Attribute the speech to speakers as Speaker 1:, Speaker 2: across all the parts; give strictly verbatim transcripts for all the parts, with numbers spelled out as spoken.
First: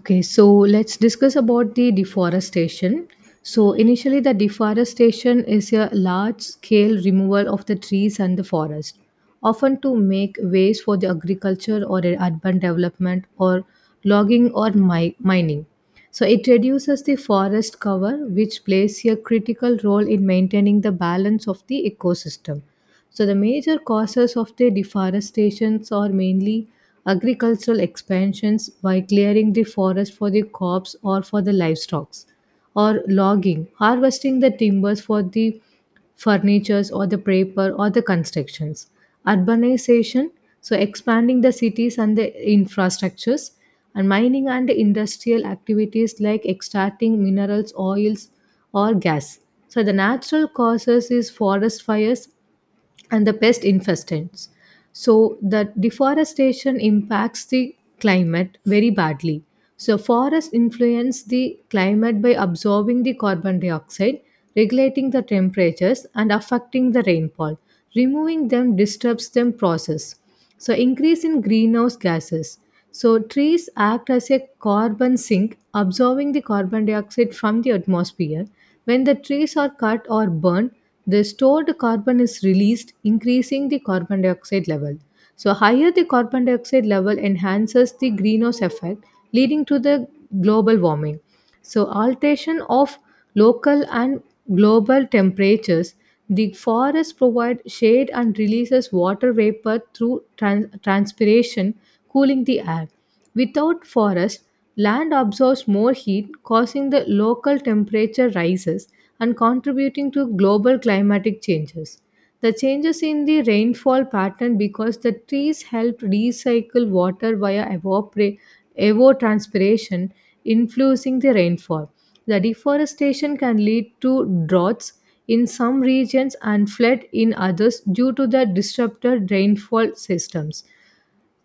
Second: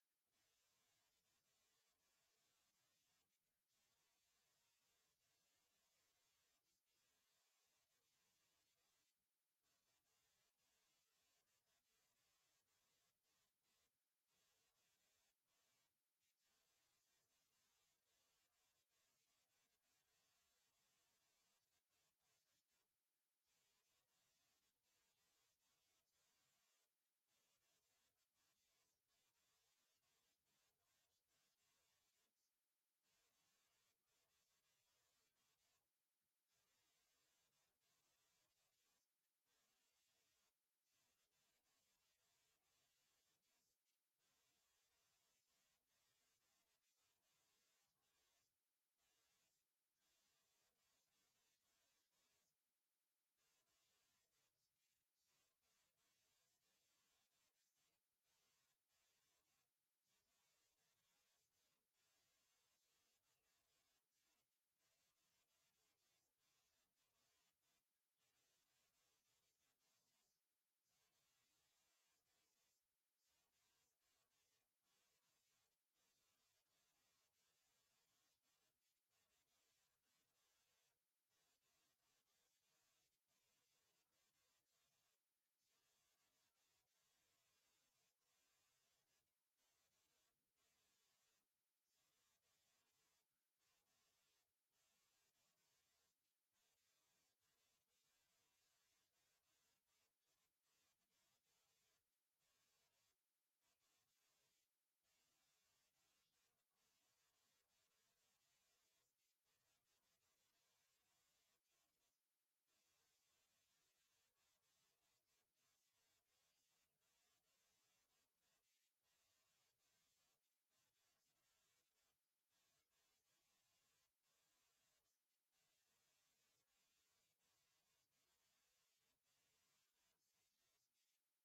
Speaker 1: Okay, so let's discuss about the deforestation. So initially, the deforestation is a large scale removal of the trees and the forest, often to make ways for the agriculture or the urban development or logging or mi- mining. So it reduces the forest cover which plays a critical role in maintaining the balance of the ecosystem. So, the major causes of the deforestations are mainly agricultural expansions by clearing the forest for the crops or for the livestock, or logging, harvesting the timbers for the furnitures or the paper or the constructions. Urbanization, so expanding the cities and the infrastructures, and mining and industrial activities like extracting minerals, oils, or gas. So the natural causes is forest fires, and the pest infestants. So the deforestation impacts the climate very badly. So forests influence the climate by absorbing the carbon dioxide, regulating the temperatures and affecting the rainfall. Removing them disturbs them process. So, increase in greenhouse gases. So trees act as a carbon sink, absorbing the carbon dioxide from the atmosphere. When the trees are cut or burned, the stored carbon is released, increasing the carbon dioxide level. So higher the carbon dioxide level enhances the greenhouse effect, leading to the global warming. So, alteration of local and global temperatures, the forests provide shade and releases water vapor through trans- transpiration, cooling the air. Without forest, land absorbs more heat, causing the local temperature rises and contributing to global climatic changes. The changes in the rainfall pattern because the trees help recycle water via evapora- evapotranspiration, influencing the rainfall. The deforestation can lead to droughts in some regions and flood in others due to the disrupted rainfall systems.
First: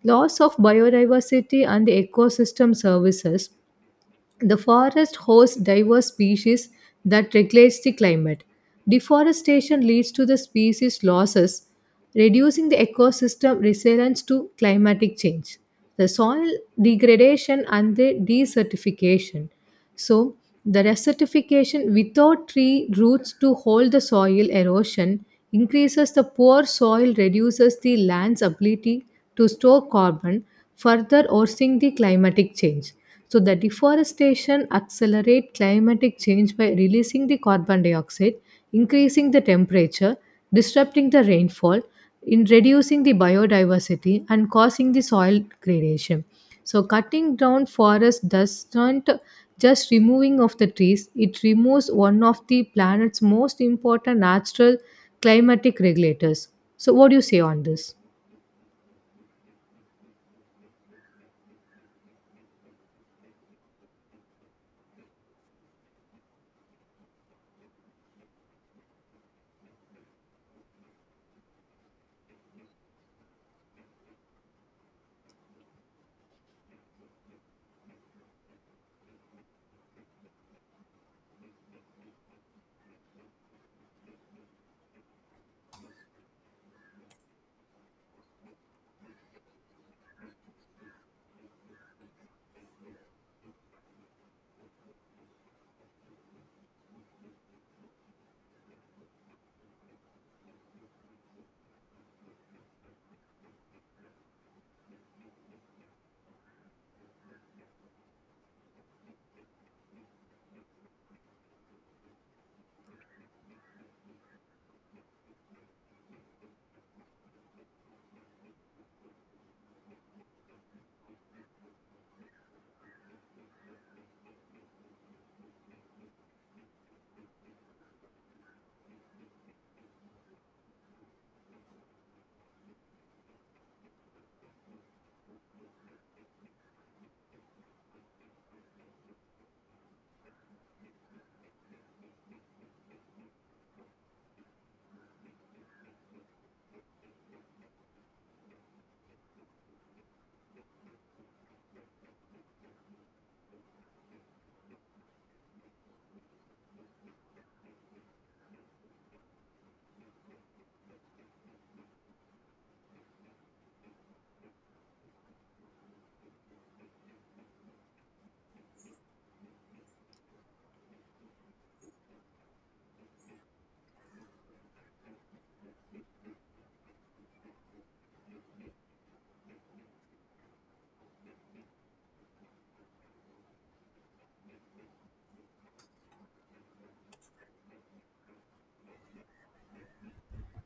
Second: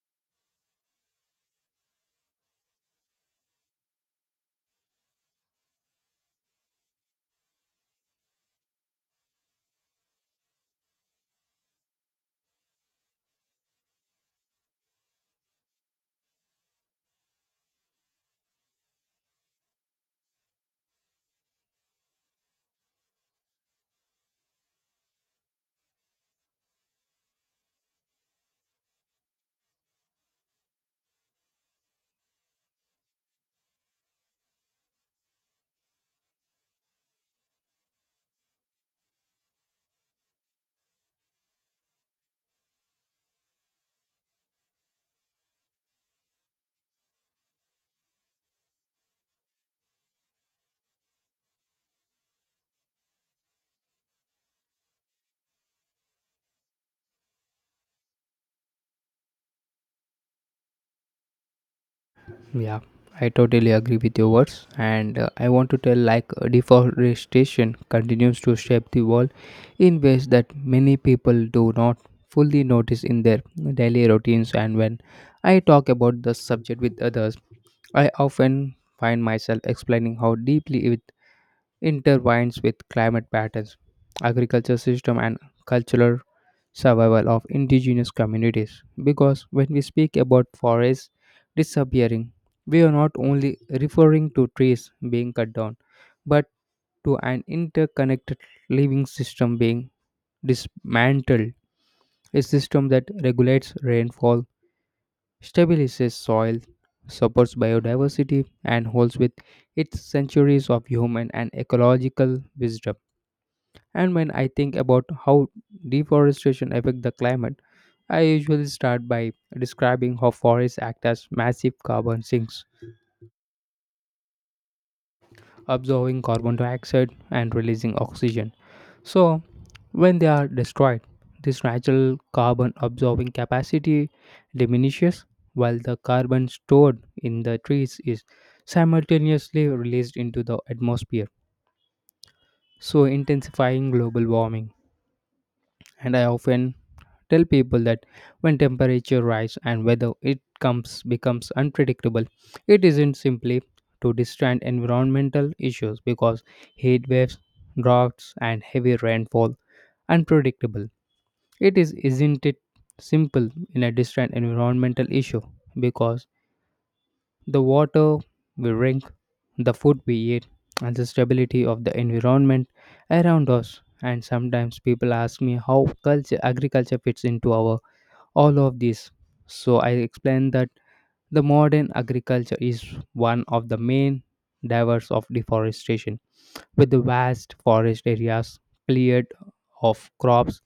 Speaker 1: Loss of biodiversity and the ecosystem services, the forest hosts diverse species that regulates the climate. Deforestation leads to the species losses, reducing the ecosystem resilience to climatic change. The soil degradation and the desertification. So, the desertification without tree roots to hold the soil erosion increases the poor soil, reduces the land's ability to store carbon, further worsening the climatic change. So the deforestation accelerates climatic change by releasing the carbon dioxide, increasing the temperature, disrupting the rainfall, in reducing the biodiversity and causing the soil degradation. So cutting down forest does not just removing of the trees, it removes one of the planet's most important natural climatic regulators. So what do you say on this?
Speaker 2: Yeah, I totally agree with your words, and uh, I want to tell like uh, deforestation continues to shape the world in ways that many people do not fully notice in their daily routines. And when I talk about the subject with others, I often find myself explaining how deeply it intertwines with climate patterns, agriculture system and cultural survival of indigenous communities, because when we speak about forests disappearing, we are not only referring to trees being cut down, but to an interconnected living system being dismantled, a system that regulates rainfall, stabilizes soil, supports biodiversity and holds with its centuries of human and ecological wisdom. And when I think about how deforestation affect the climate, I usually start by describing how forests act as massive carbon sinks, absorbing carbon dioxide and releasing oxygen. So, when they are destroyed, this natural carbon absorbing capacity diminishes while the carbon stored in the trees is simultaneously released into the atmosphere, so intensifying global warming. And I often tell people that when temperature rise and weather it comes becomes unpredictable, it isn't simply to distant environmental issues, because heat waves, droughts and heavy rainfall, unpredictable, it is isn't it simple in a distant environmental issue, because the water we drink, the food we eat, and the stability of the environment around us. And sometimes people ask me how culture, agriculture fits into our all of this. So I explain that the modern agriculture is one of the main drivers of deforestation, with the vast forest areas cleared of crops,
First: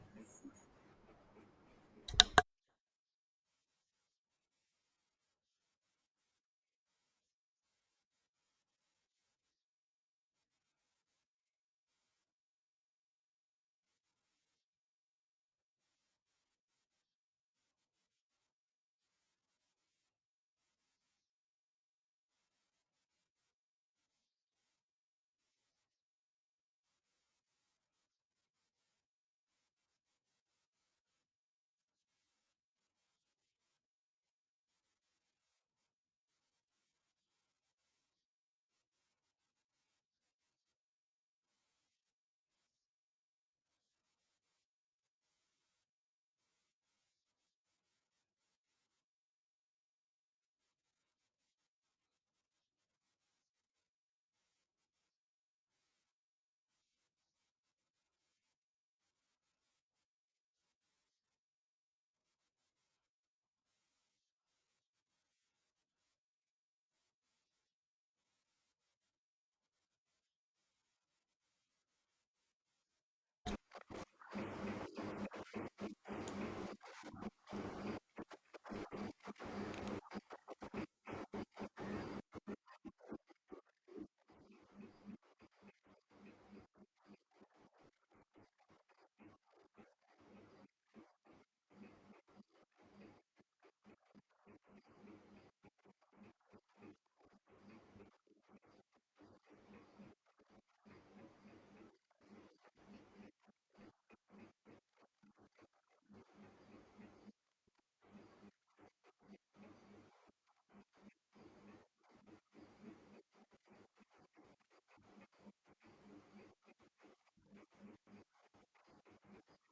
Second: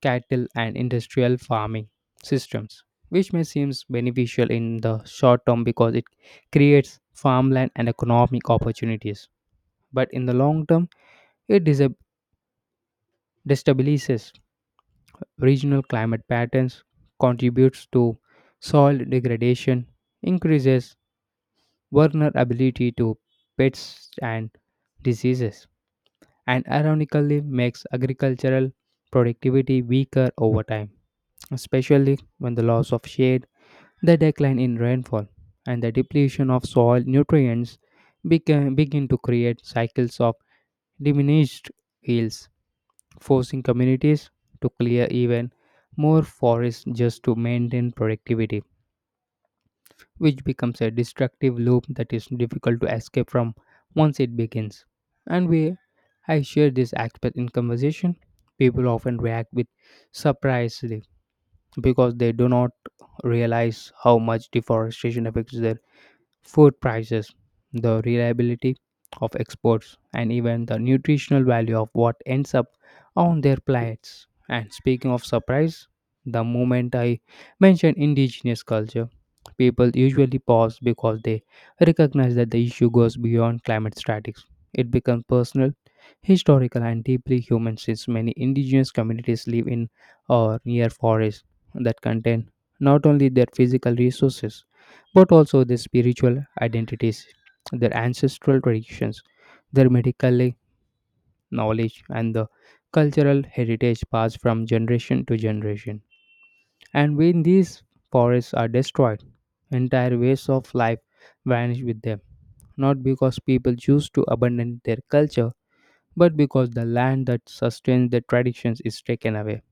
Speaker 2: cattle and industrial farming systems, which may seem beneficial in the short term because it creates farmland and economic opportunities. But in the long term, it disab- destabilizes regional climate patterns, contributes to soil degradation, increases vulnerability to pests and diseases, and ironically makes agricultural productivity weaker over time, especially when the loss of shade, the decline in rainfall and the depletion of soil nutrients beca- begin to create cycles of diminished yields, forcing communities to clear even more forests just to maintain productivity, which becomes a destructive loop that is difficult to escape from once it begins. And we, I share this aspect in conversation. People often react with surprise, because they do not realize how much deforestation affects their food prices, the reliability of exports, and even the nutritional value of what ends up on their plates. And speaking of surprise, the moment I mention indigenous culture, people usually pause because they recognize that the issue goes beyond climate statics. It becomes personal, historical, and deeply human, since many indigenous communities live in or near forests that contain not only their physical resources but also their spiritual identities, their ancestral traditions, their medical knowledge, and the cultural heritage passed from generation to generation. And when these forests are destroyed, entire ways of life vanish with them, not because people choose to abandon their culture, but because the land that sustains their traditions is taken away,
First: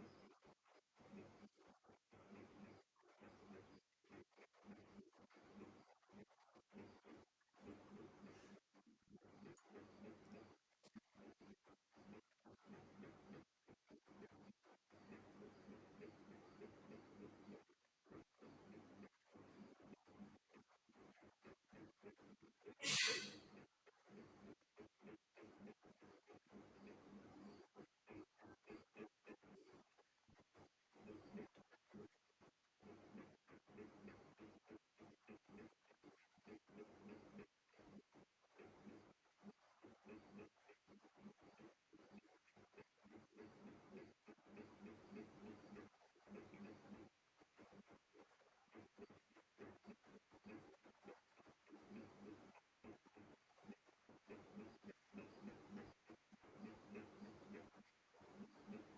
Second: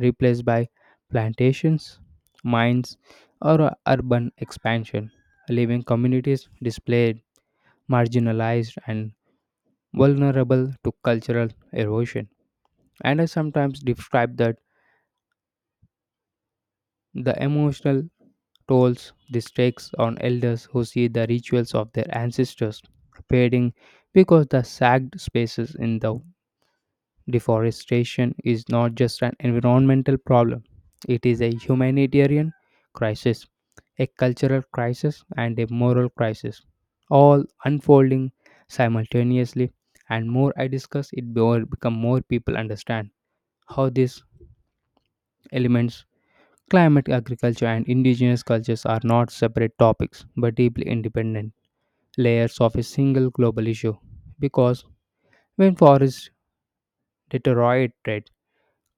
Speaker 2: replaced by plantations, mines, or urban expansion, leaving communities displaced, marginalized, and vulnerable to cultural erosion. And I sometimes describe that the emotional tolls this takes on elders who see the rituals of their ancestors fading because the sagged spaces in the deforestation is not just an environmental problem, it is a humanitarian crisis, a cultural crisis, and a moral crisis, all unfolding simultaneously. And more I discuss it, more become more people understand how these elements, climate, agriculture, and indigenous cultures are not separate topics but deeply independent layers of a single global issue. Because when forests deteriorate,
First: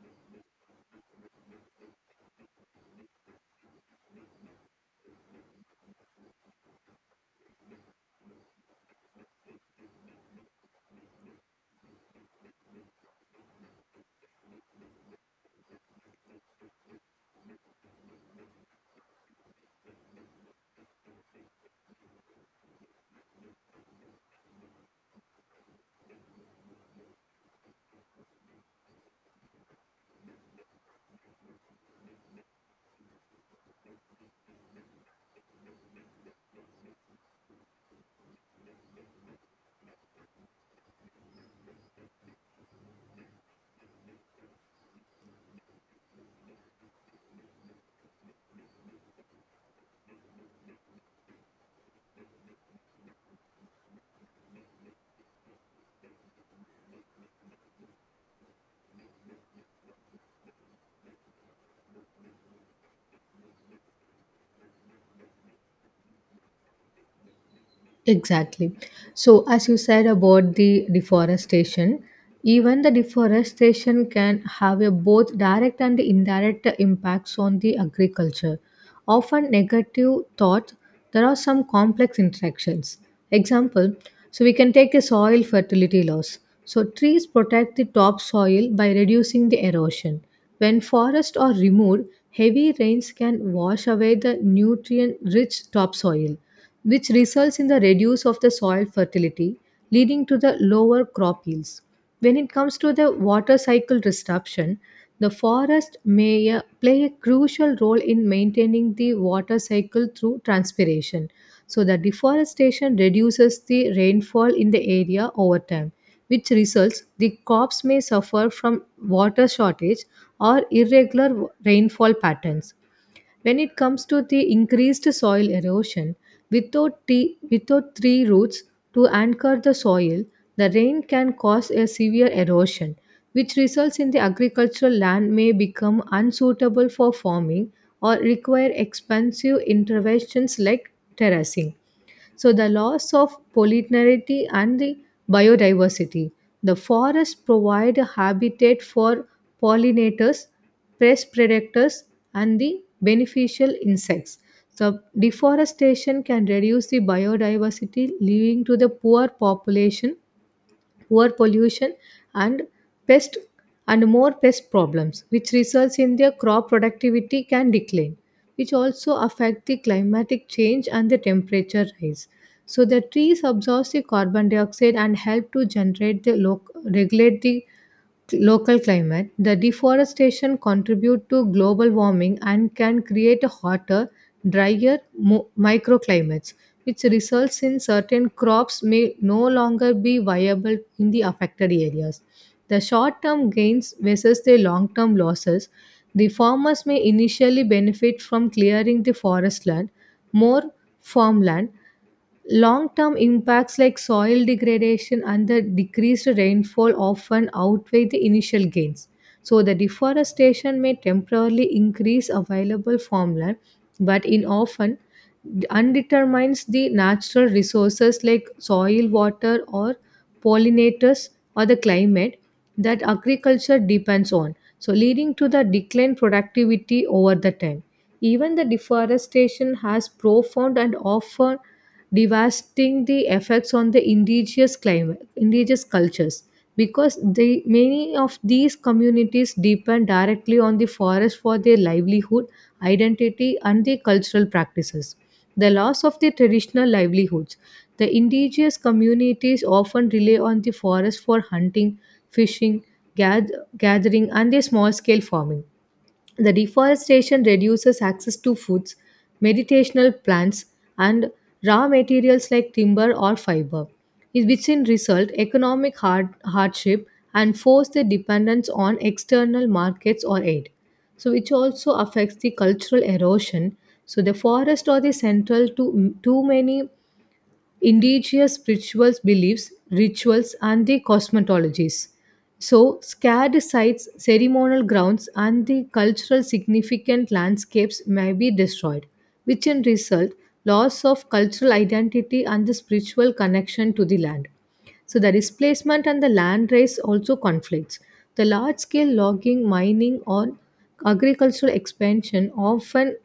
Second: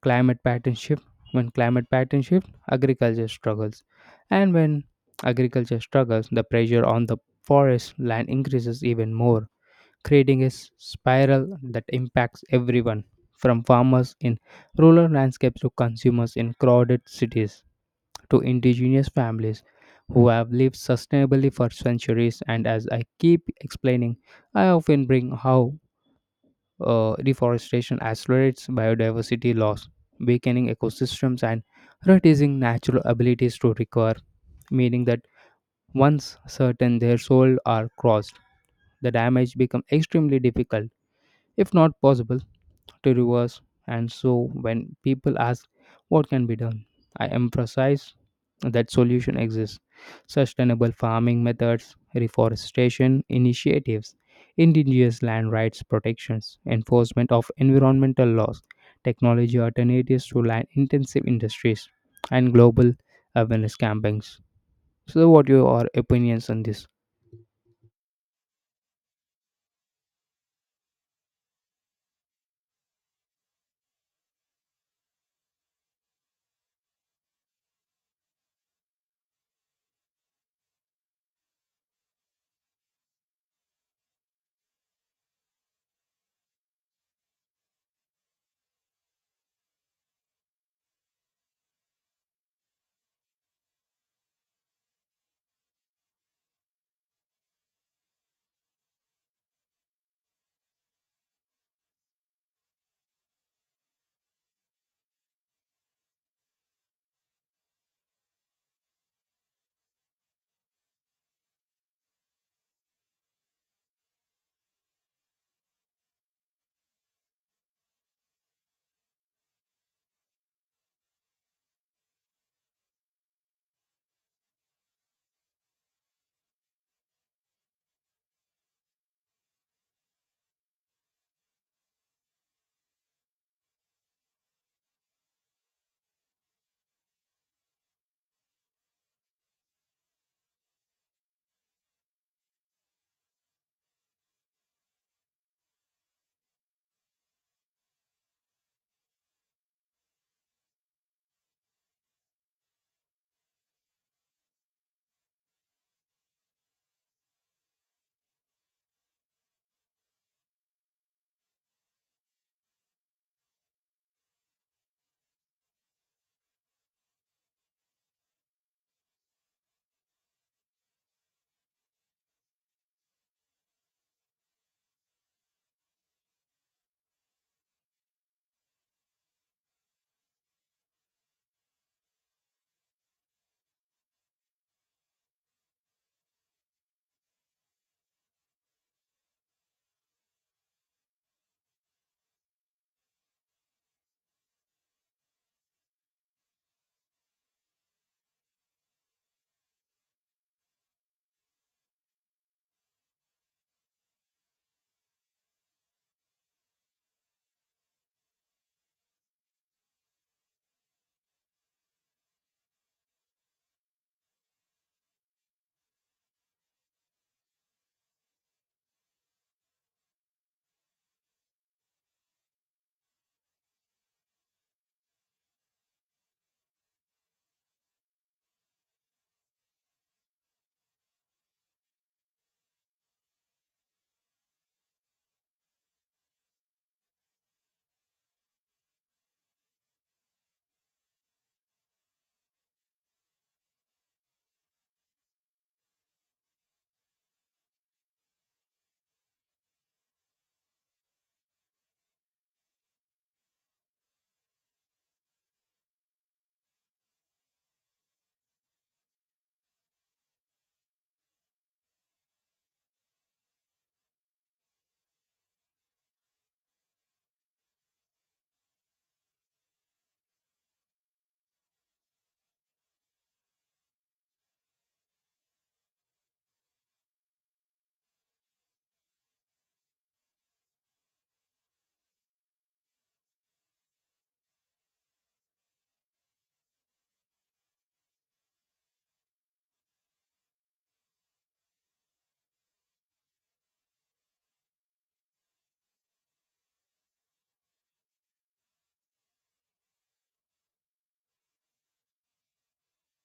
Speaker 2: climate pattern shift, when climate pattern shift, agriculture struggles, and when agriculture struggles, the pressure on the forest land increases even more, creating a s- spiral that impacts everyone, from farmers in rural landscapes to consumers in crowded cities to indigenous families who have lived sustainably for centuries. And as I keep explaining, I often bring how uh, reforestation accelerates biodiversity loss, weakening ecosystems and reducing natural abilities to recover, meaning that once certain thresholds are crossed, the damage becomes extremely difficult, if not possible, to reverse. And so, when people ask what can be done, I emphasize that solution exists. Sustainable farming methods, reforestation initiatives, indigenous land rights protections, enforcement of environmental laws, technology alternatives to land intensive industries, and global awareness campaigns. So, what are your opinions on this?
Speaker 1: Exactly. So, as you said about the deforestation, even the deforestation can have a both direct and indirect impacts on the agriculture. Often negative thought, there are some complex interactions. Example, so we can take a soil fertility loss. So trees protect the topsoil by reducing the erosion. When forests are removed, heavy rains can wash away the nutrient-rich topsoil which results in the reduce of the soil fertility, leading to the lower crop yields. When it comes to the water cycle disruption, the forest may uh, play a crucial role in maintaining the water cycle through transpiration. So, the deforestation reduces the rainfall in the area over time, which results the crops may suffer from water shortage or irregular rainfall patterns. When it comes to the increased soil erosion, without, t- without tree roots to anchor the soil, the rain can cause a severe erosion, which results in the agricultural land may become unsuitable for farming or require expensive interventions like terracing. So, the loss of pollinarity and the biodiversity. The forests provide a habitat for pollinators, pest predators, and the beneficial insects. So, deforestation can reduce the biodiversity, leading to the poor population, air pollution, and pest and more pest problems which results in their crop productivity can decline, which also affect the climatic change and the temperature rise. So the trees absorb the carbon dioxide and help to generate the loc- regulate the local climate. The deforestation contribute to global warming and can create a hotter, drier mo- microclimates, which results in certain crops may no longer be viable in the affected areas. The short-term gains versus the long-term losses, the farmers may initially benefit from clearing the forest land, more farmland. Long term impacts like soil degradation and the decreased rainfall often outweigh the initial gains. So, the deforestation may temporarily increase available farmland, but in often undetermines the natural resources like soil, water, or pollinators or the climate that agriculture depends on. So, leading to the decline productivity over the time. Even the deforestation has profound and often devastating the effects on the indigenous climate, indigenous cultures, because the many of these communities depend directly on the forest for their livelihood, identity, and their cultural practices. The loss of their traditional livelihoods. The indigenous communities often rely on the forest for hunting, fishing, gath- gathering, and their small scale farming. The deforestation reduces access to foods, meditational plants, and raw materials like timber or fiber, in which in result economic hard- hardship and force the dependence on external markets or aid. So, which also affects the cultural erosion. So, the forest are the central to too many indigenous spiritual beliefs, rituals, and the cosmetologies. So, scared sites, ceremonial grounds, and the cultural significant landscapes may be destroyed, which in result, loss of cultural identity and the spiritual connection to the land. So the displacement and the land race also conflicts. The large scale logging, mining, or agricultural expansion often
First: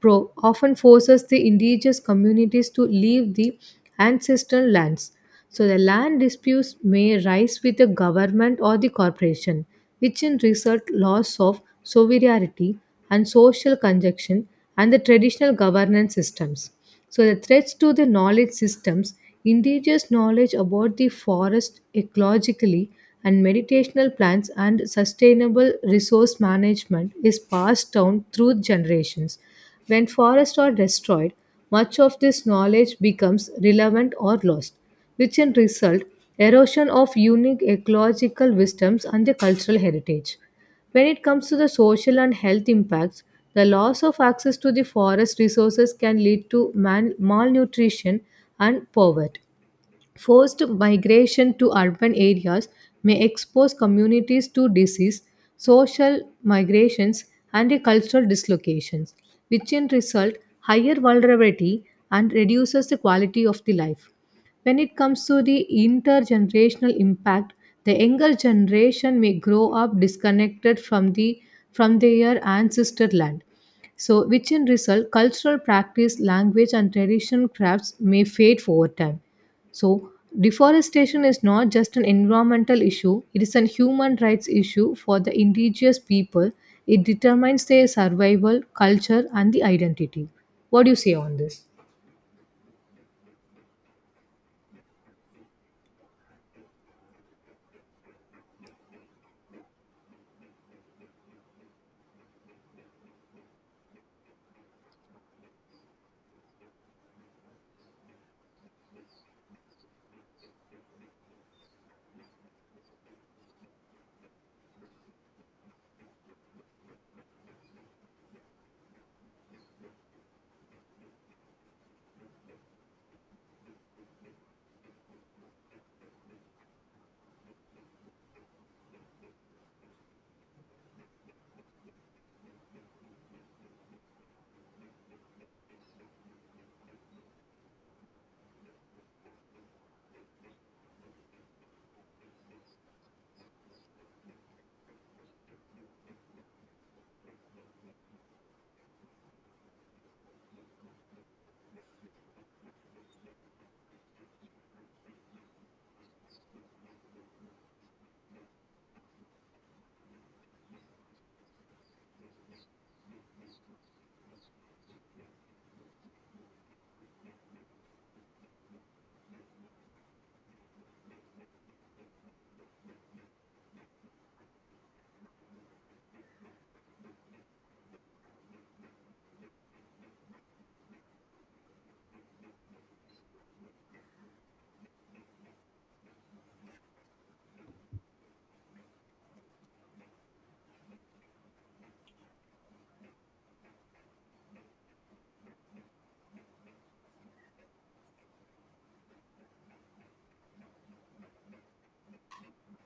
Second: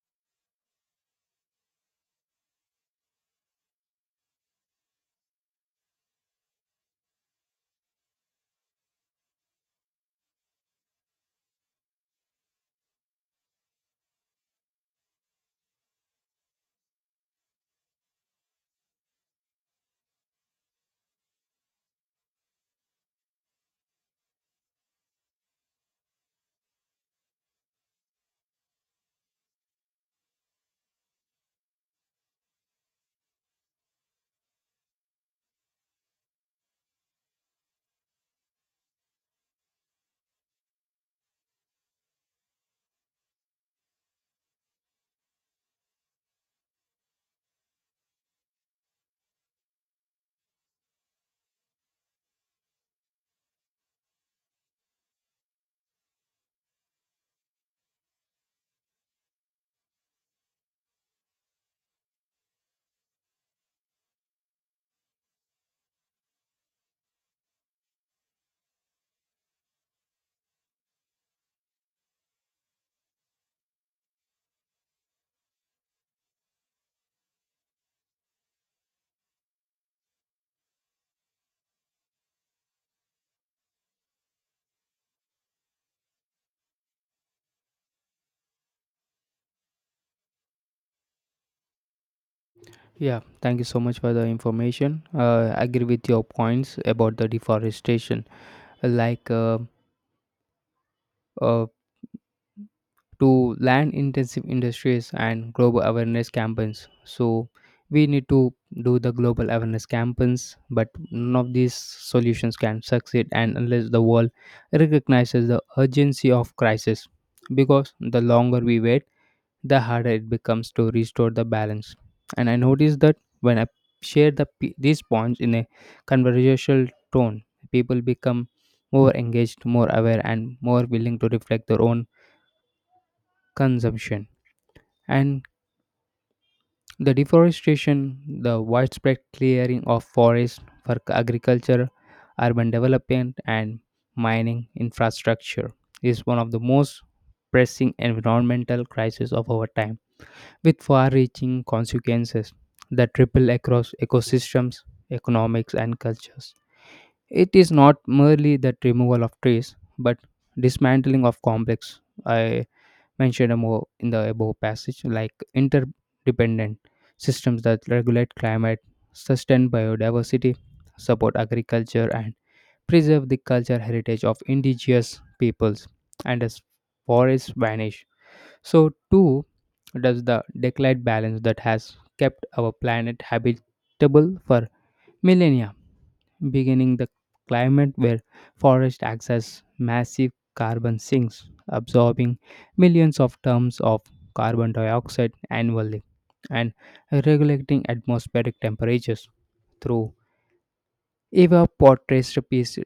Speaker 1: pro- often forces the indigenous communities to leave the ancestral lands. So the land disputes may rise with the government or the corporation, which in result loss of sovereignty and social conjunction and the traditional governance systems. So the threats to the knowledge systems, indigenous knowledge about the forest ecologically and meditational plants and sustainable resource management is passed down through generations. When forests are destroyed, much of this knowledge becomes relevant or lost, which in result erosion of unique ecological wisdoms and the cultural heritage. When it comes to the social and health impacts, the loss of access to the forest resources can lead to man- malnutrition and poverty. Forced migration to urban areas may expose communities to disease, social migrations, and cultural dislocations, which in result higher vulnerability and reduces the quality of the life. When it comes to the intergenerational impact, the younger generation may grow up disconnected from the from their ancestor land. So, which in result, cultural practice, language, and traditional crafts may fade over time. So, deforestation is not just an environmental issue, it is a human rights issue for the indigenous people. It determines their survival, culture, and the identity. What do you say on this?
Speaker 2: Yeah, thank you so much for the information. Uh, I agree with your points about the deforestation, like uh, uh, to land intensive industries and global awareness campaigns. So we need to do the global awareness campaigns, but none of these solutions can succeed and unless the world recognizes the urgency of crisis. Because the longer we wait, the harder it becomes to restore the balance. And I noticed that when I share the, p- these points in a conversational tone, people become more engaged, more aware, and more willing to reflect their own consumption. And the deforestation, the widespread clearing of forests for agriculture, urban development, and mining infrastructure is one of the most pressing environmental crises of our time, with far reaching consequences that ripple across ecosystems, economics, and cultures. It is not merely the removal of trees, but dismantling of complex. I mentioned more in the above passage, like interdependent systems that regulate climate, sustain biodiversity, support agriculture, and preserve the cultural heritage of indigenous peoples. And as forests vanish, so, too, does the decline balance that has kept our planet habitable for millennia, beginning the climate where forest acts as massive carbon sinks, absorbing millions of tons of carbon dioxide annually, and regulating atmospheric temperatures through evapotranspiration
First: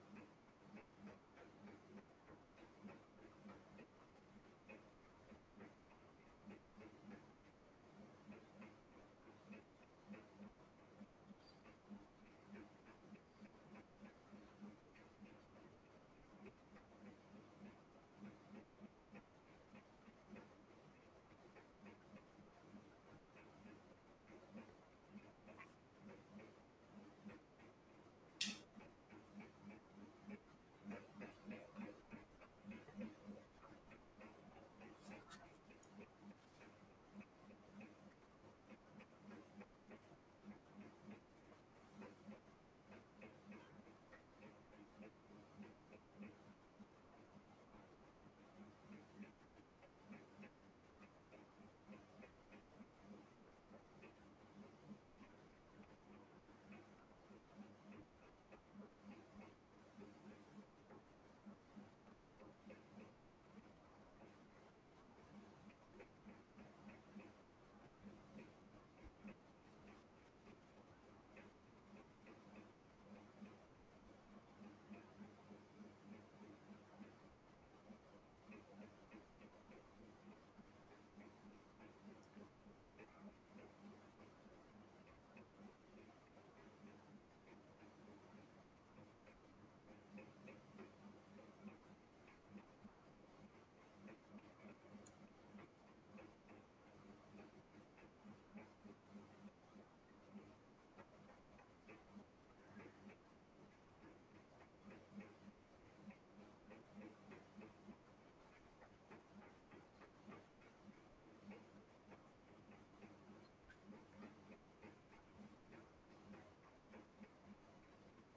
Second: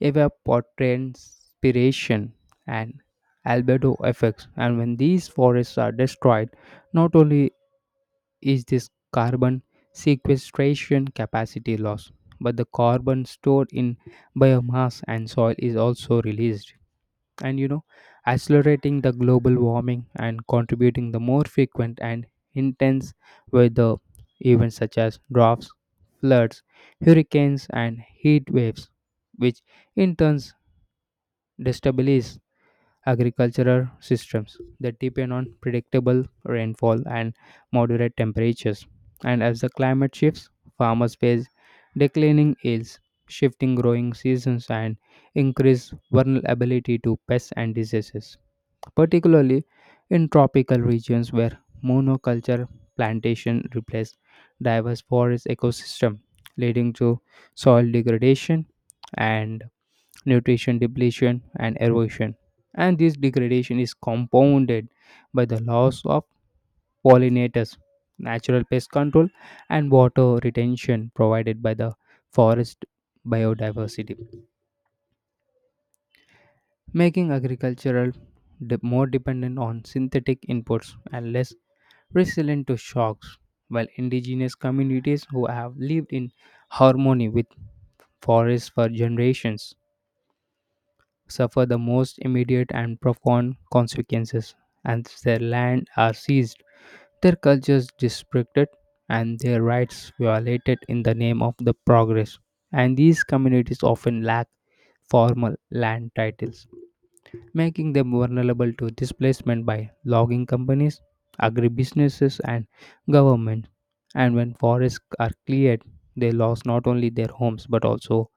Speaker 2: evapotranspiration, and albedo effects. And when these forests are destroyed, not only is this carbon sequestration capacity lost, but the carbon stored in biomass and soil is also released. And you know, accelerating the global warming and contributing the more frequent and intense weather events such as droughts, floods, hurricanes, and heat waves, which in turn destabilize agricultural systems that depend on predictable rainfall and moderate temperatures. And as the climate shifts, farmers face declining yields, shifting growing seasons, and increased vulnerability to pests and diseases, particularly in tropical regions where monoculture plantation replaced diverse forest ecosystem, leading to soil degradation and nutrition depletion, and erosion. And this degradation is compounded by the loss of pollinators, natural pest control, and water retention provided by the forest biodiversity, making agricultural de- more dependent on synthetic inputs and less resilient to shocks. While indigenous communities who have lived in harmony with forests for generations suffer the most immediate and profound consequences, and their land are seized, their cultures disrespected, and their rights violated in the name of the progress. And these communities often lack formal land titles, making them vulnerable to displacement by logging companies, agribusinesses, and government. And when forests are cleared, they lose not only their homes but also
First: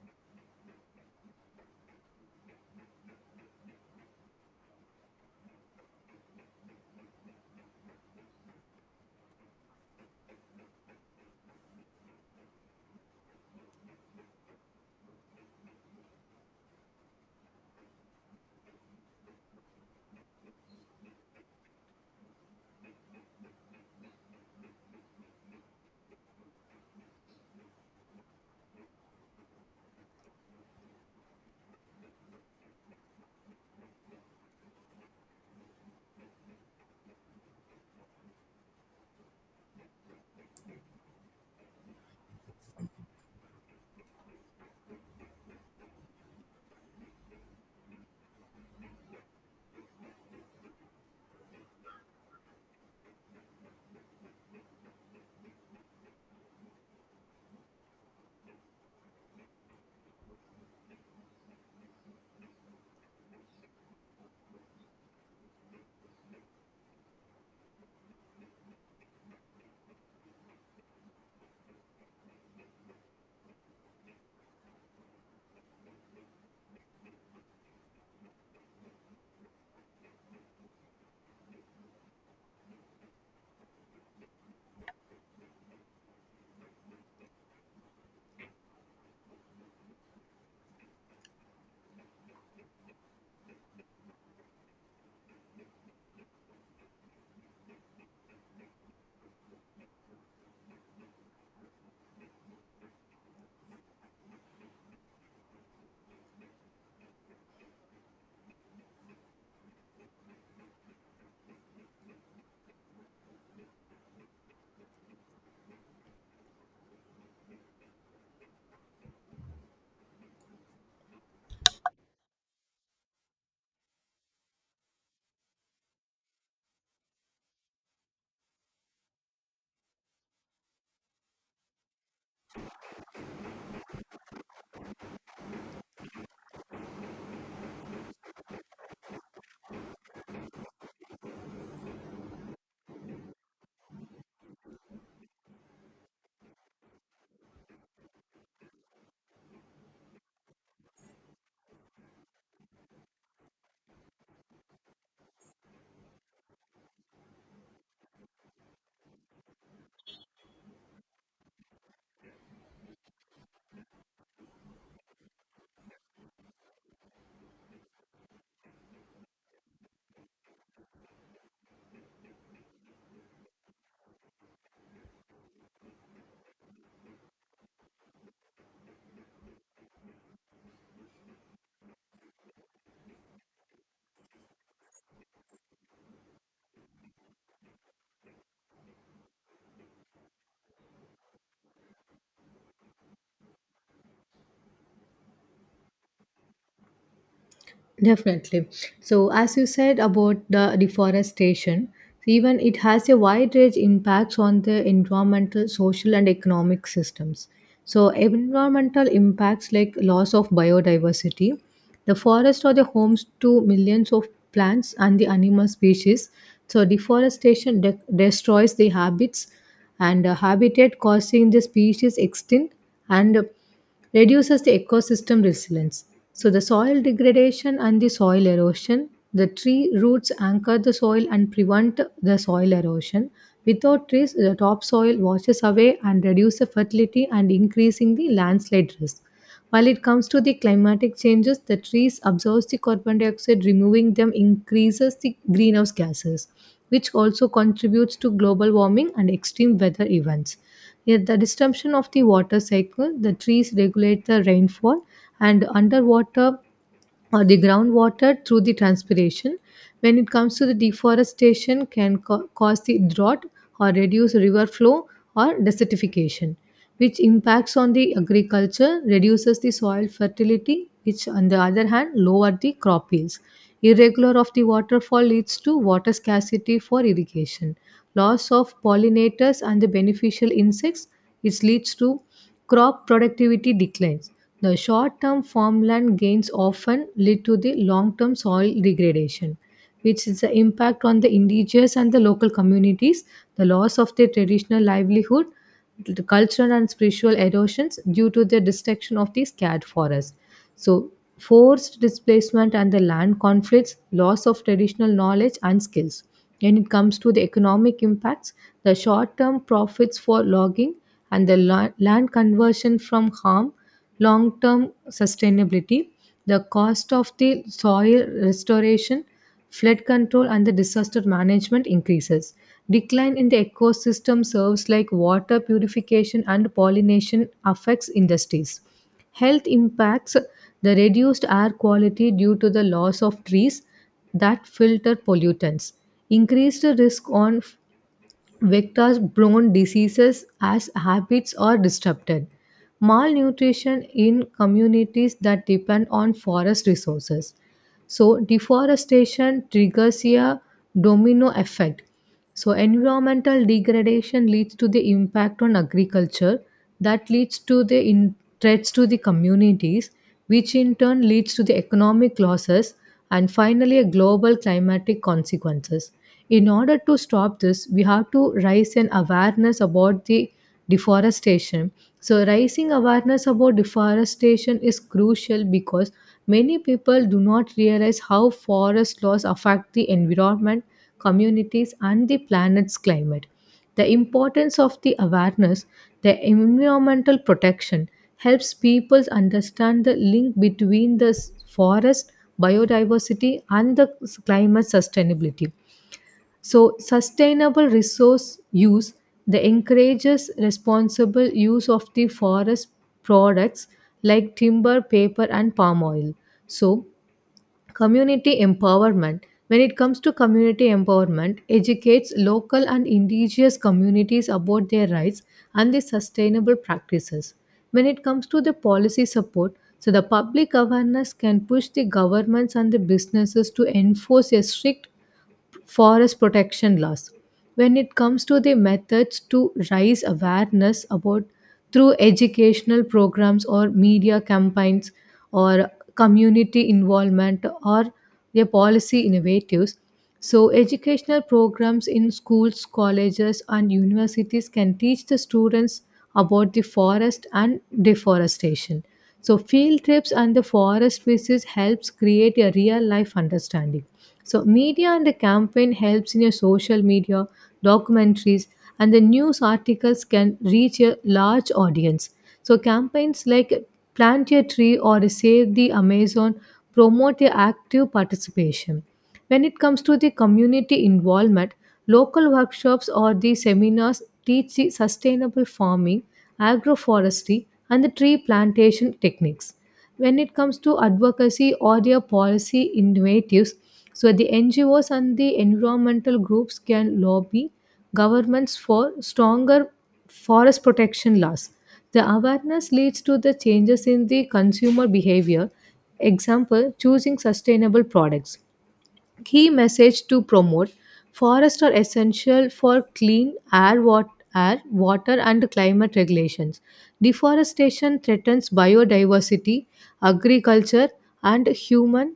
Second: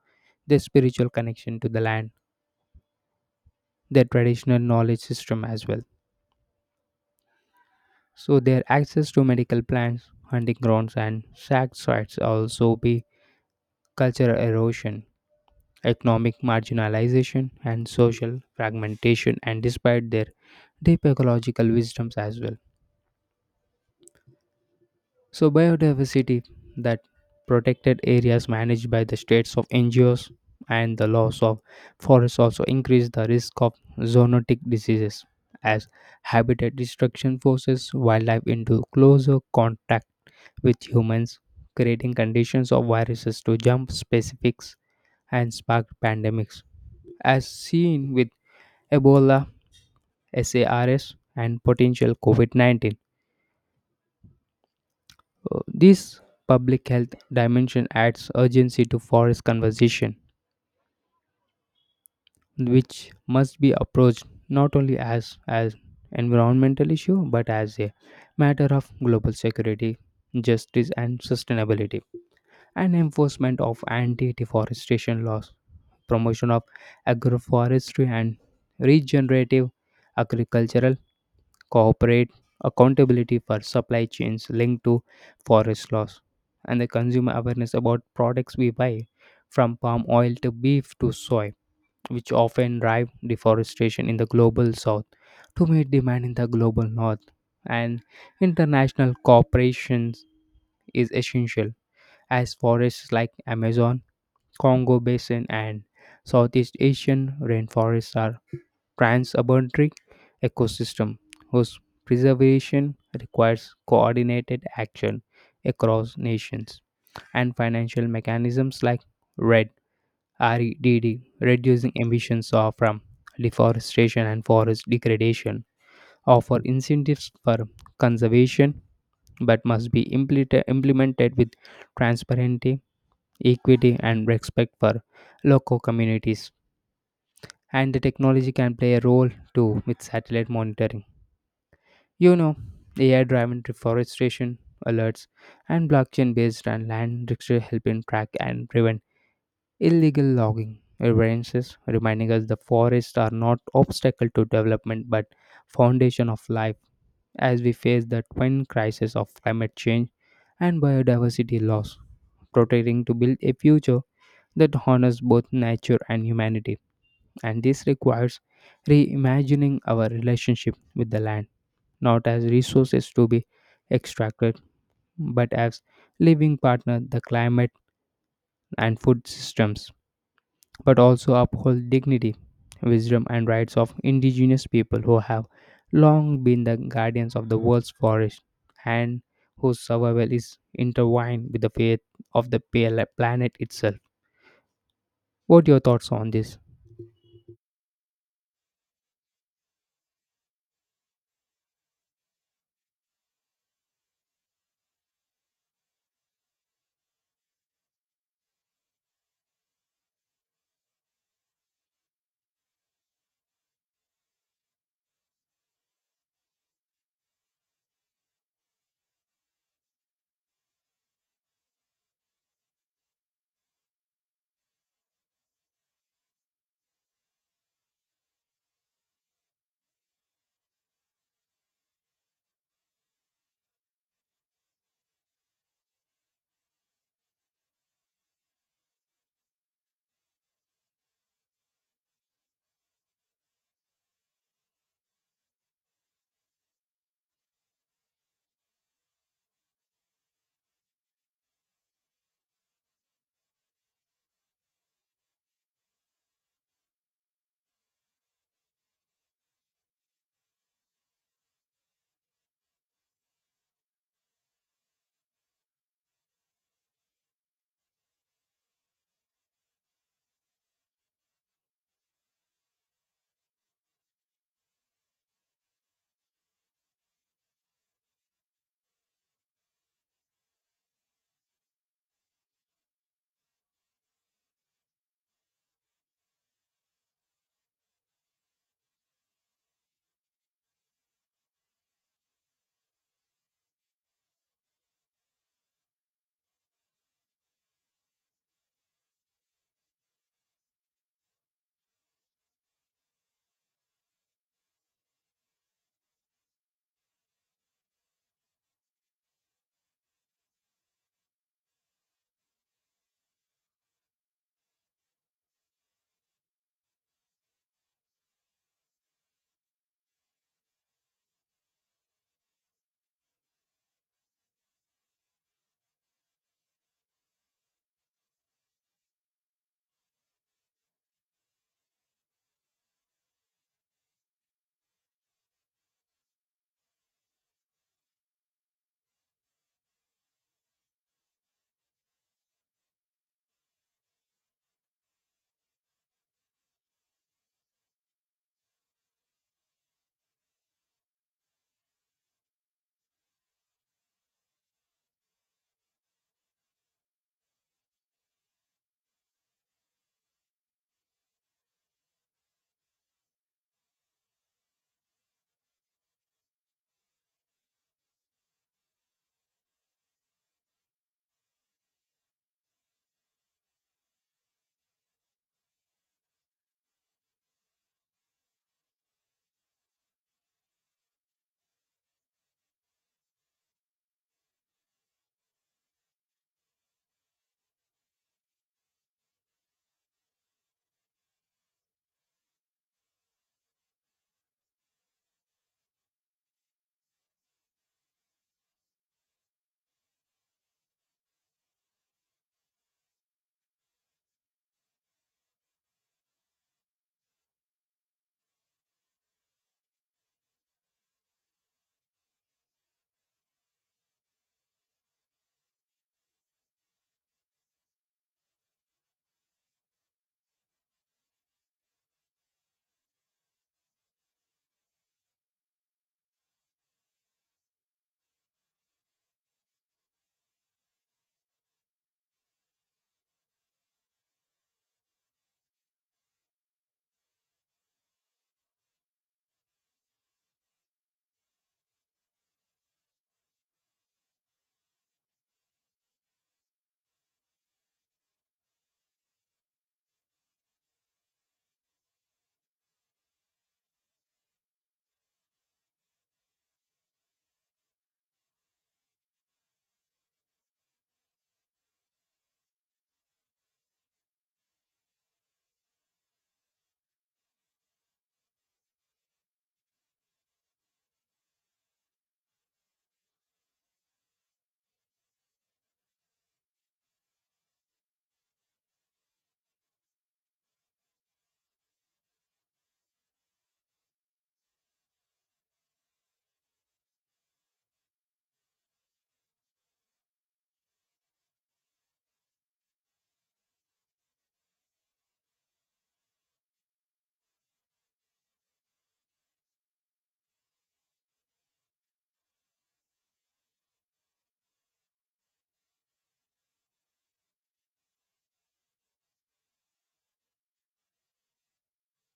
Speaker 2: their spiritual connection to the land, their traditional knowledge system as well. So their access to medical plants, hunting grounds, and sack sites also be cultural erosion, economic marginalization, and social fragmentation. And despite their deep ecological wisdoms as well, so biodiversity that protected areas managed by the states of N G Os and the loss of forests also increase the risk of zoonotic diseases, as habitat destruction forces wildlife into closer contact with humans, creating conditions of viruses to jump specifics and spark pandemics, as seen with Ebola, SARS, and potential COVID nineteen. Uh, This public health dimension adds urgency to forest conversation, which must be approached not only as as environmental issue but as a matter of global security, justice, and sustainability. And enforcement of anti-deforestation laws, promotion of agroforestry and regenerative agricultural, corporate accountability for supply chains linked to forest loss, and the consumer awareness about products we buy, from palm oil to beef to soy, which often drive deforestation in the global south to meet demand in the global north. And international cooperations is essential, as forests like Amazon, Congo Basin and Southeast Asian rainforests are transabundant ecosystem whose preservation requires coordinated action across nations, and financial mechanisms like R E D, R E D D, reducing emissions of- from deforestation and forest degradation, offer incentives for conservation but must be implemented implemented with transparency, equity, and respect for local communities. And the technology can play a role too with satellite monitoring. You know, A I driven deforestation alerts and blockchain based and land registry helping track and prevent illegal logging variances, reminding us the forests are not obstacle to development but foundation of life, as we face the twin crisis of climate change and biodiversity loss, protecting to build a future that honors both nature and humanity. And this requires reimagining our relationship with the land, not as resources to be extracted, but as living partner the climate and food systems, but also uphold dignity, wisdom and rights of indigenous people who have long been the guardians of the world's forest, and whose survival is intertwined with the fate of the pale- planet itself. What are your thoughts on this?
Speaker 1: Definitely. So, as you said about the deforestation, even it has a wide range impacts on the environmental, social, and economic systems. So, environmental impacts like loss of biodiversity, the forests are the homes to millions of plants and the animal species. So, deforestation de- destroys the habits and uh, habitat, causing the species extinct and uh, reduces the ecosystem resilience. So, the soil degradation and the soil erosion, the tree roots anchor the soil and prevent the soil erosion. Without trees, the topsoil washes away and reduces fertility and increasing the landslide risk. While it comes to the climatic changes, the trees absorb the carbon dioxide, removing them increases the greenhouse gases, which also contributes to global warming and extreme weather events. Yet the disruption of the water cycle, the trees regulate the rainfall and underwater or the groundwater through the transpiration. When it comes to the deforestation, can ca- cause the drought or reduce river flow or desertification, which impacts on the agriculture, reduces the soil fertility, which on the other hand lower the crop yields. Irregular of the waterfall leads to water scarcity for irrigation, loss of pollinators and the beneficial insects, which leads to crop productivity declines. The short term farmland gains often lead to the long term soil degradation, which is the impact on the indigenous and the local communities, the loss of their traditional livelihood, the cultural and spiritual erosions due to the destruction of the scarred forests. So, forced displacement and the land conflicts, loss of traditional knowledge and skills. When it comes to the economic impacts, the short term profits for logging and the la- land conversion from harm, long term sustainability, the cost of the soil restoration, flood control, and the disaster management increases. Decline in the ecosystem serves like water purification and pollination affects industries. Health impacts, the reduced air quality due to the loss of trees that filter pollutants, increased risk on vectors borne diseases as habits are disrupted. Malnutrition in communities that depend on forest resources. So, deforestation triggers a domino effect. So, environmental degradation leads to the impact on agriculture, that leads to the in- threats to the communities, which in turn leads to the economic losses and finally a global climatic consequences. In order to stop this, we have to raise an awareness about the deforestation. So, raising awareness about deforestation is crucial because many people do not realize how forest laws affect the environment, communities, and the planet's climate. The importance of the awareness, the environmental protection, helps people understand the link between the s- forest biodiversity and the s- climate sustainability. So, sustainable resource use that encourages responsible use of the forest products like timber, paper, and palm oil. So, community empowerment. When it comes to community empowerment, educates local and indigenous communities about their rights and the sustainable practices. When it comes to the policy support, so the public awareness can push the governments and the businesses to enforce a strict forest protection laws. When it comes to the methods to raise awareness about through educational programs or media campaigns or community involvement or their policy innovatives, so, educational programs in schools, colleges, and universities can teach the students about the forest and deforestation. So, field trips and the forest visits helps create a real life understanding. So media and the campaign helps in your social media, documentaries, and the news articles can reach a large audience. So campaigns like Plant a Tree or Save the Amazon promote your active participation. When it comes to the community involvement, local workshops or the seminars teach the sustainable farming, agroforestry, and the tree plantation techniques. When it comes to advocacy or their policy innovatives, so the N G Os and the environmental groups can lobby governments for stronger forest protection laws. The awareness leads to the changes in the consumer behavior, example, choosing sustainable products, key message to promote forests are essential for clean air wat- air, water and climate regulations. Deforestation threatens biodiversity, agriculture, and human,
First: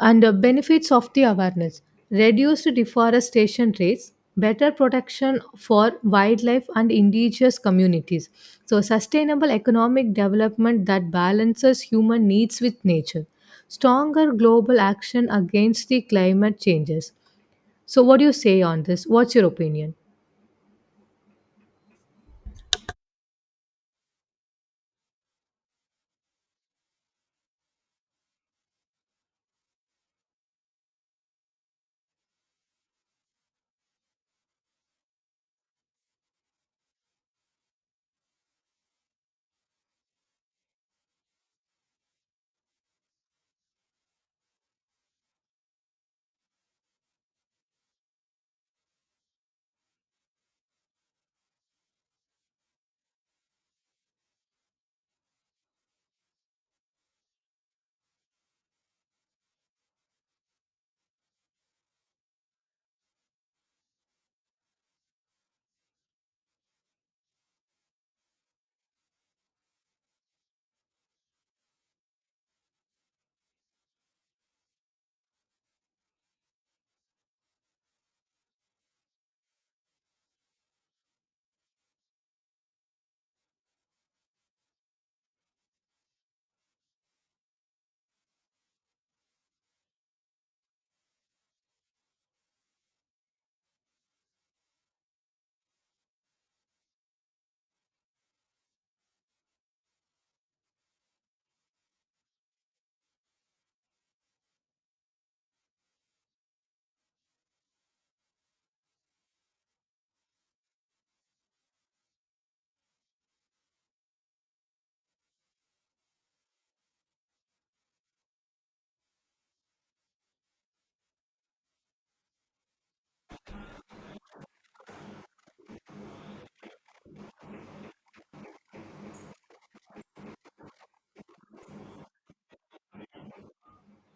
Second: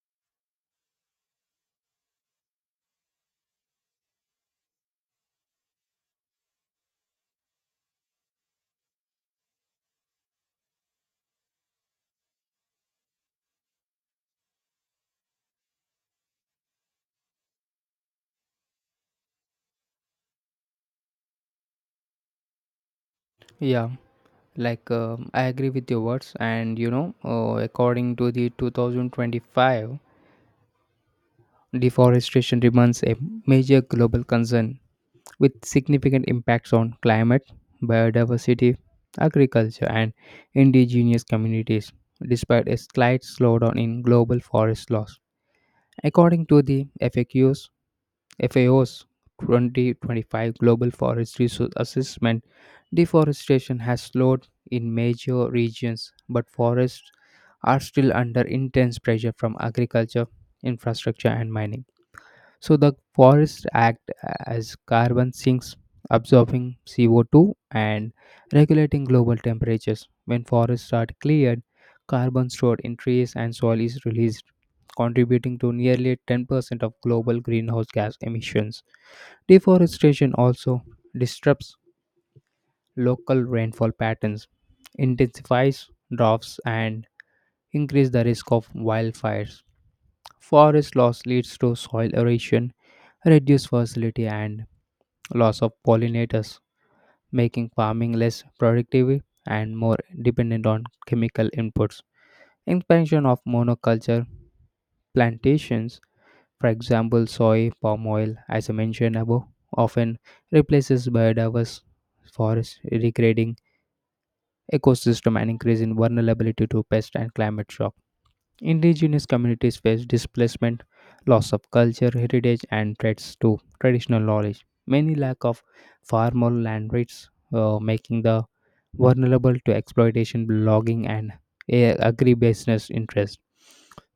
Speaker 1: and the benefits of the awareness reduced deforestation rates, better protection for wildlife and indigenous communities. So sustainable economic development that balances human needs with nature, stronger global action against the climate changes. So what do you say on this? What's your opinion?
Speaker 2: Yeah. like um, i agree with your words, and you know uh, according to the twenty twenty-five, deforestation remains a major global concern with significant impacts on climate, biodiversity, agriculture and indigenous communities. Despite a slight slowdown in global forest loss, according to the faqs F A O's twenty twenty-five Global Forest Resource Assessment, deforestation has slowed in major regions, but forests are still under intense pressure from agriculture, infrastructure, and mining. So, the forests act as carbon sinks, absorbing C O two and regulating global temperatures. When forests are cleared, carbon stored in trees and soil is released, contributing to nearly ten percent of global greenhouse gas emissions. Deforestation also disrupts local rainfall patterns, intensifies droughts, and increases the risk of wildfires. Forest loss leads to soil erosion, reduced fertility, and loss of pollinators, making farming less productive and more dependent on chemical inputs. Expansion of monoculture plantations, for example, soy, palm oil, as I mentioned above, often replaces biodiverse forests, degrading ecosystem and increase in vulnerability to pest and climate shock. Indigenous communities face displacement, loss of culture, heritage, and threats to traditional knowledge. Many lack of formal land rights, uh, making the vulnerable to exploitation, logging, and a- agribusiness interest.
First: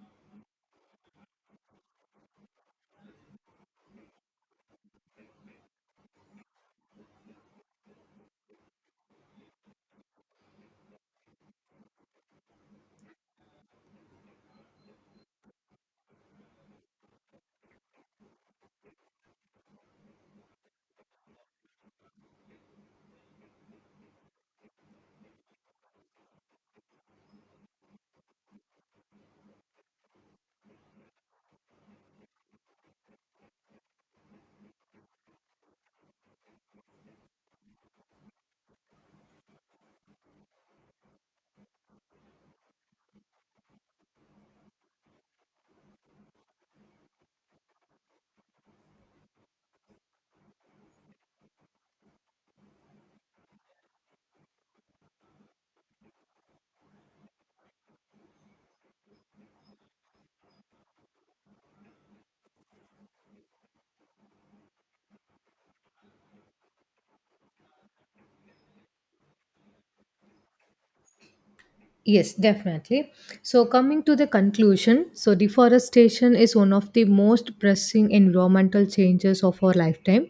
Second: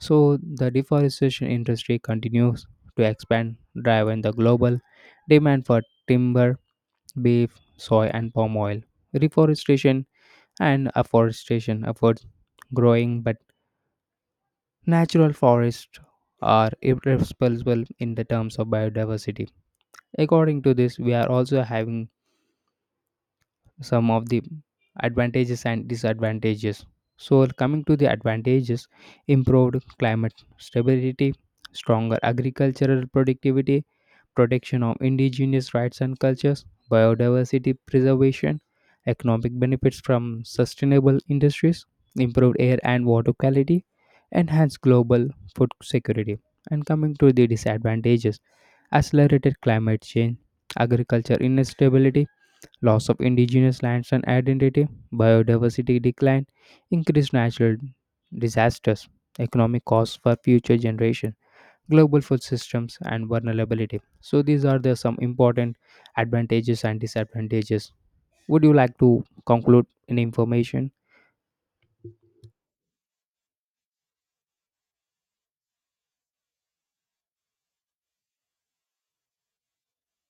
Speaker 2: So the deforestation industry continues to expand, driving the global demand for timber, beef, soy, and palm oil. Reforestation and afforestation efforts growing, but natural forests are irresponsible in the terms of biodiversity. According to this, we are also having some of the advantages and disadvantages. So coming to the advantages: improved climate stability, stronger agricultural productivity, protection of indigenous rights and cultures, biodiversity preservation, economic benefits from sustainable industries, improved air and water quality, enhanced global food security. And coming to the disadvantages: accelerated climate change, agriculture instability, loss of indigenous lands and identity, biodiversity decline, increased natural disasters, economic costs for future generations, global food systems, and vulnerability. So, these are the some important advantages and disadvantages. Would you like to conclude in information?
Speaker 1: Yes, definitely. So, coming to the conclusion, so deforestation is one of the most pressing environmental changes of our lifetime.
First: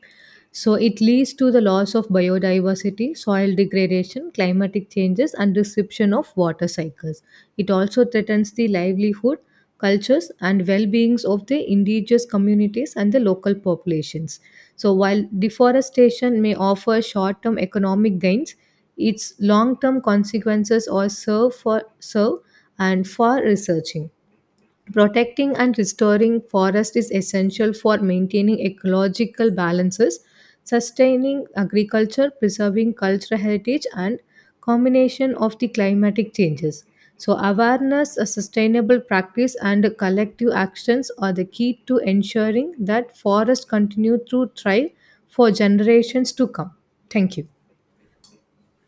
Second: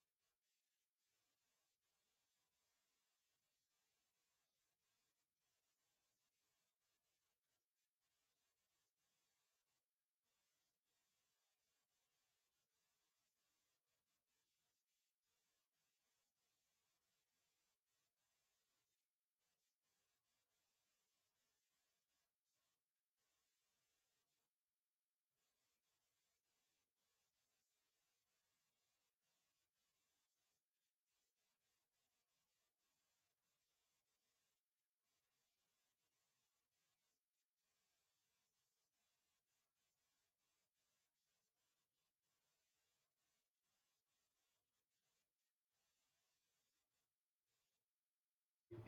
Speaker 1: So, it leads to the loss of biodiversity, soil degradation, climatic changes, and disruption of water cycles. It also threatens the livelihood, cultures, and well beings of the indigenous communities and the local populations. So, while deforestation may offer short term economic gains, its long-term consequences or serve for serve and for researching. Protecting and restoring forest is essential for maintaining ecological balances, sustaining agriculture, preserving cultural heritage, and combination of the climatic changes. So awareness, a sustainable practice, and collective actions are the key to ensuring that forests continue to thrive for generations to come. Thank you.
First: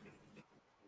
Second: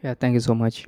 Speaker 2: Yeah, thank you so much.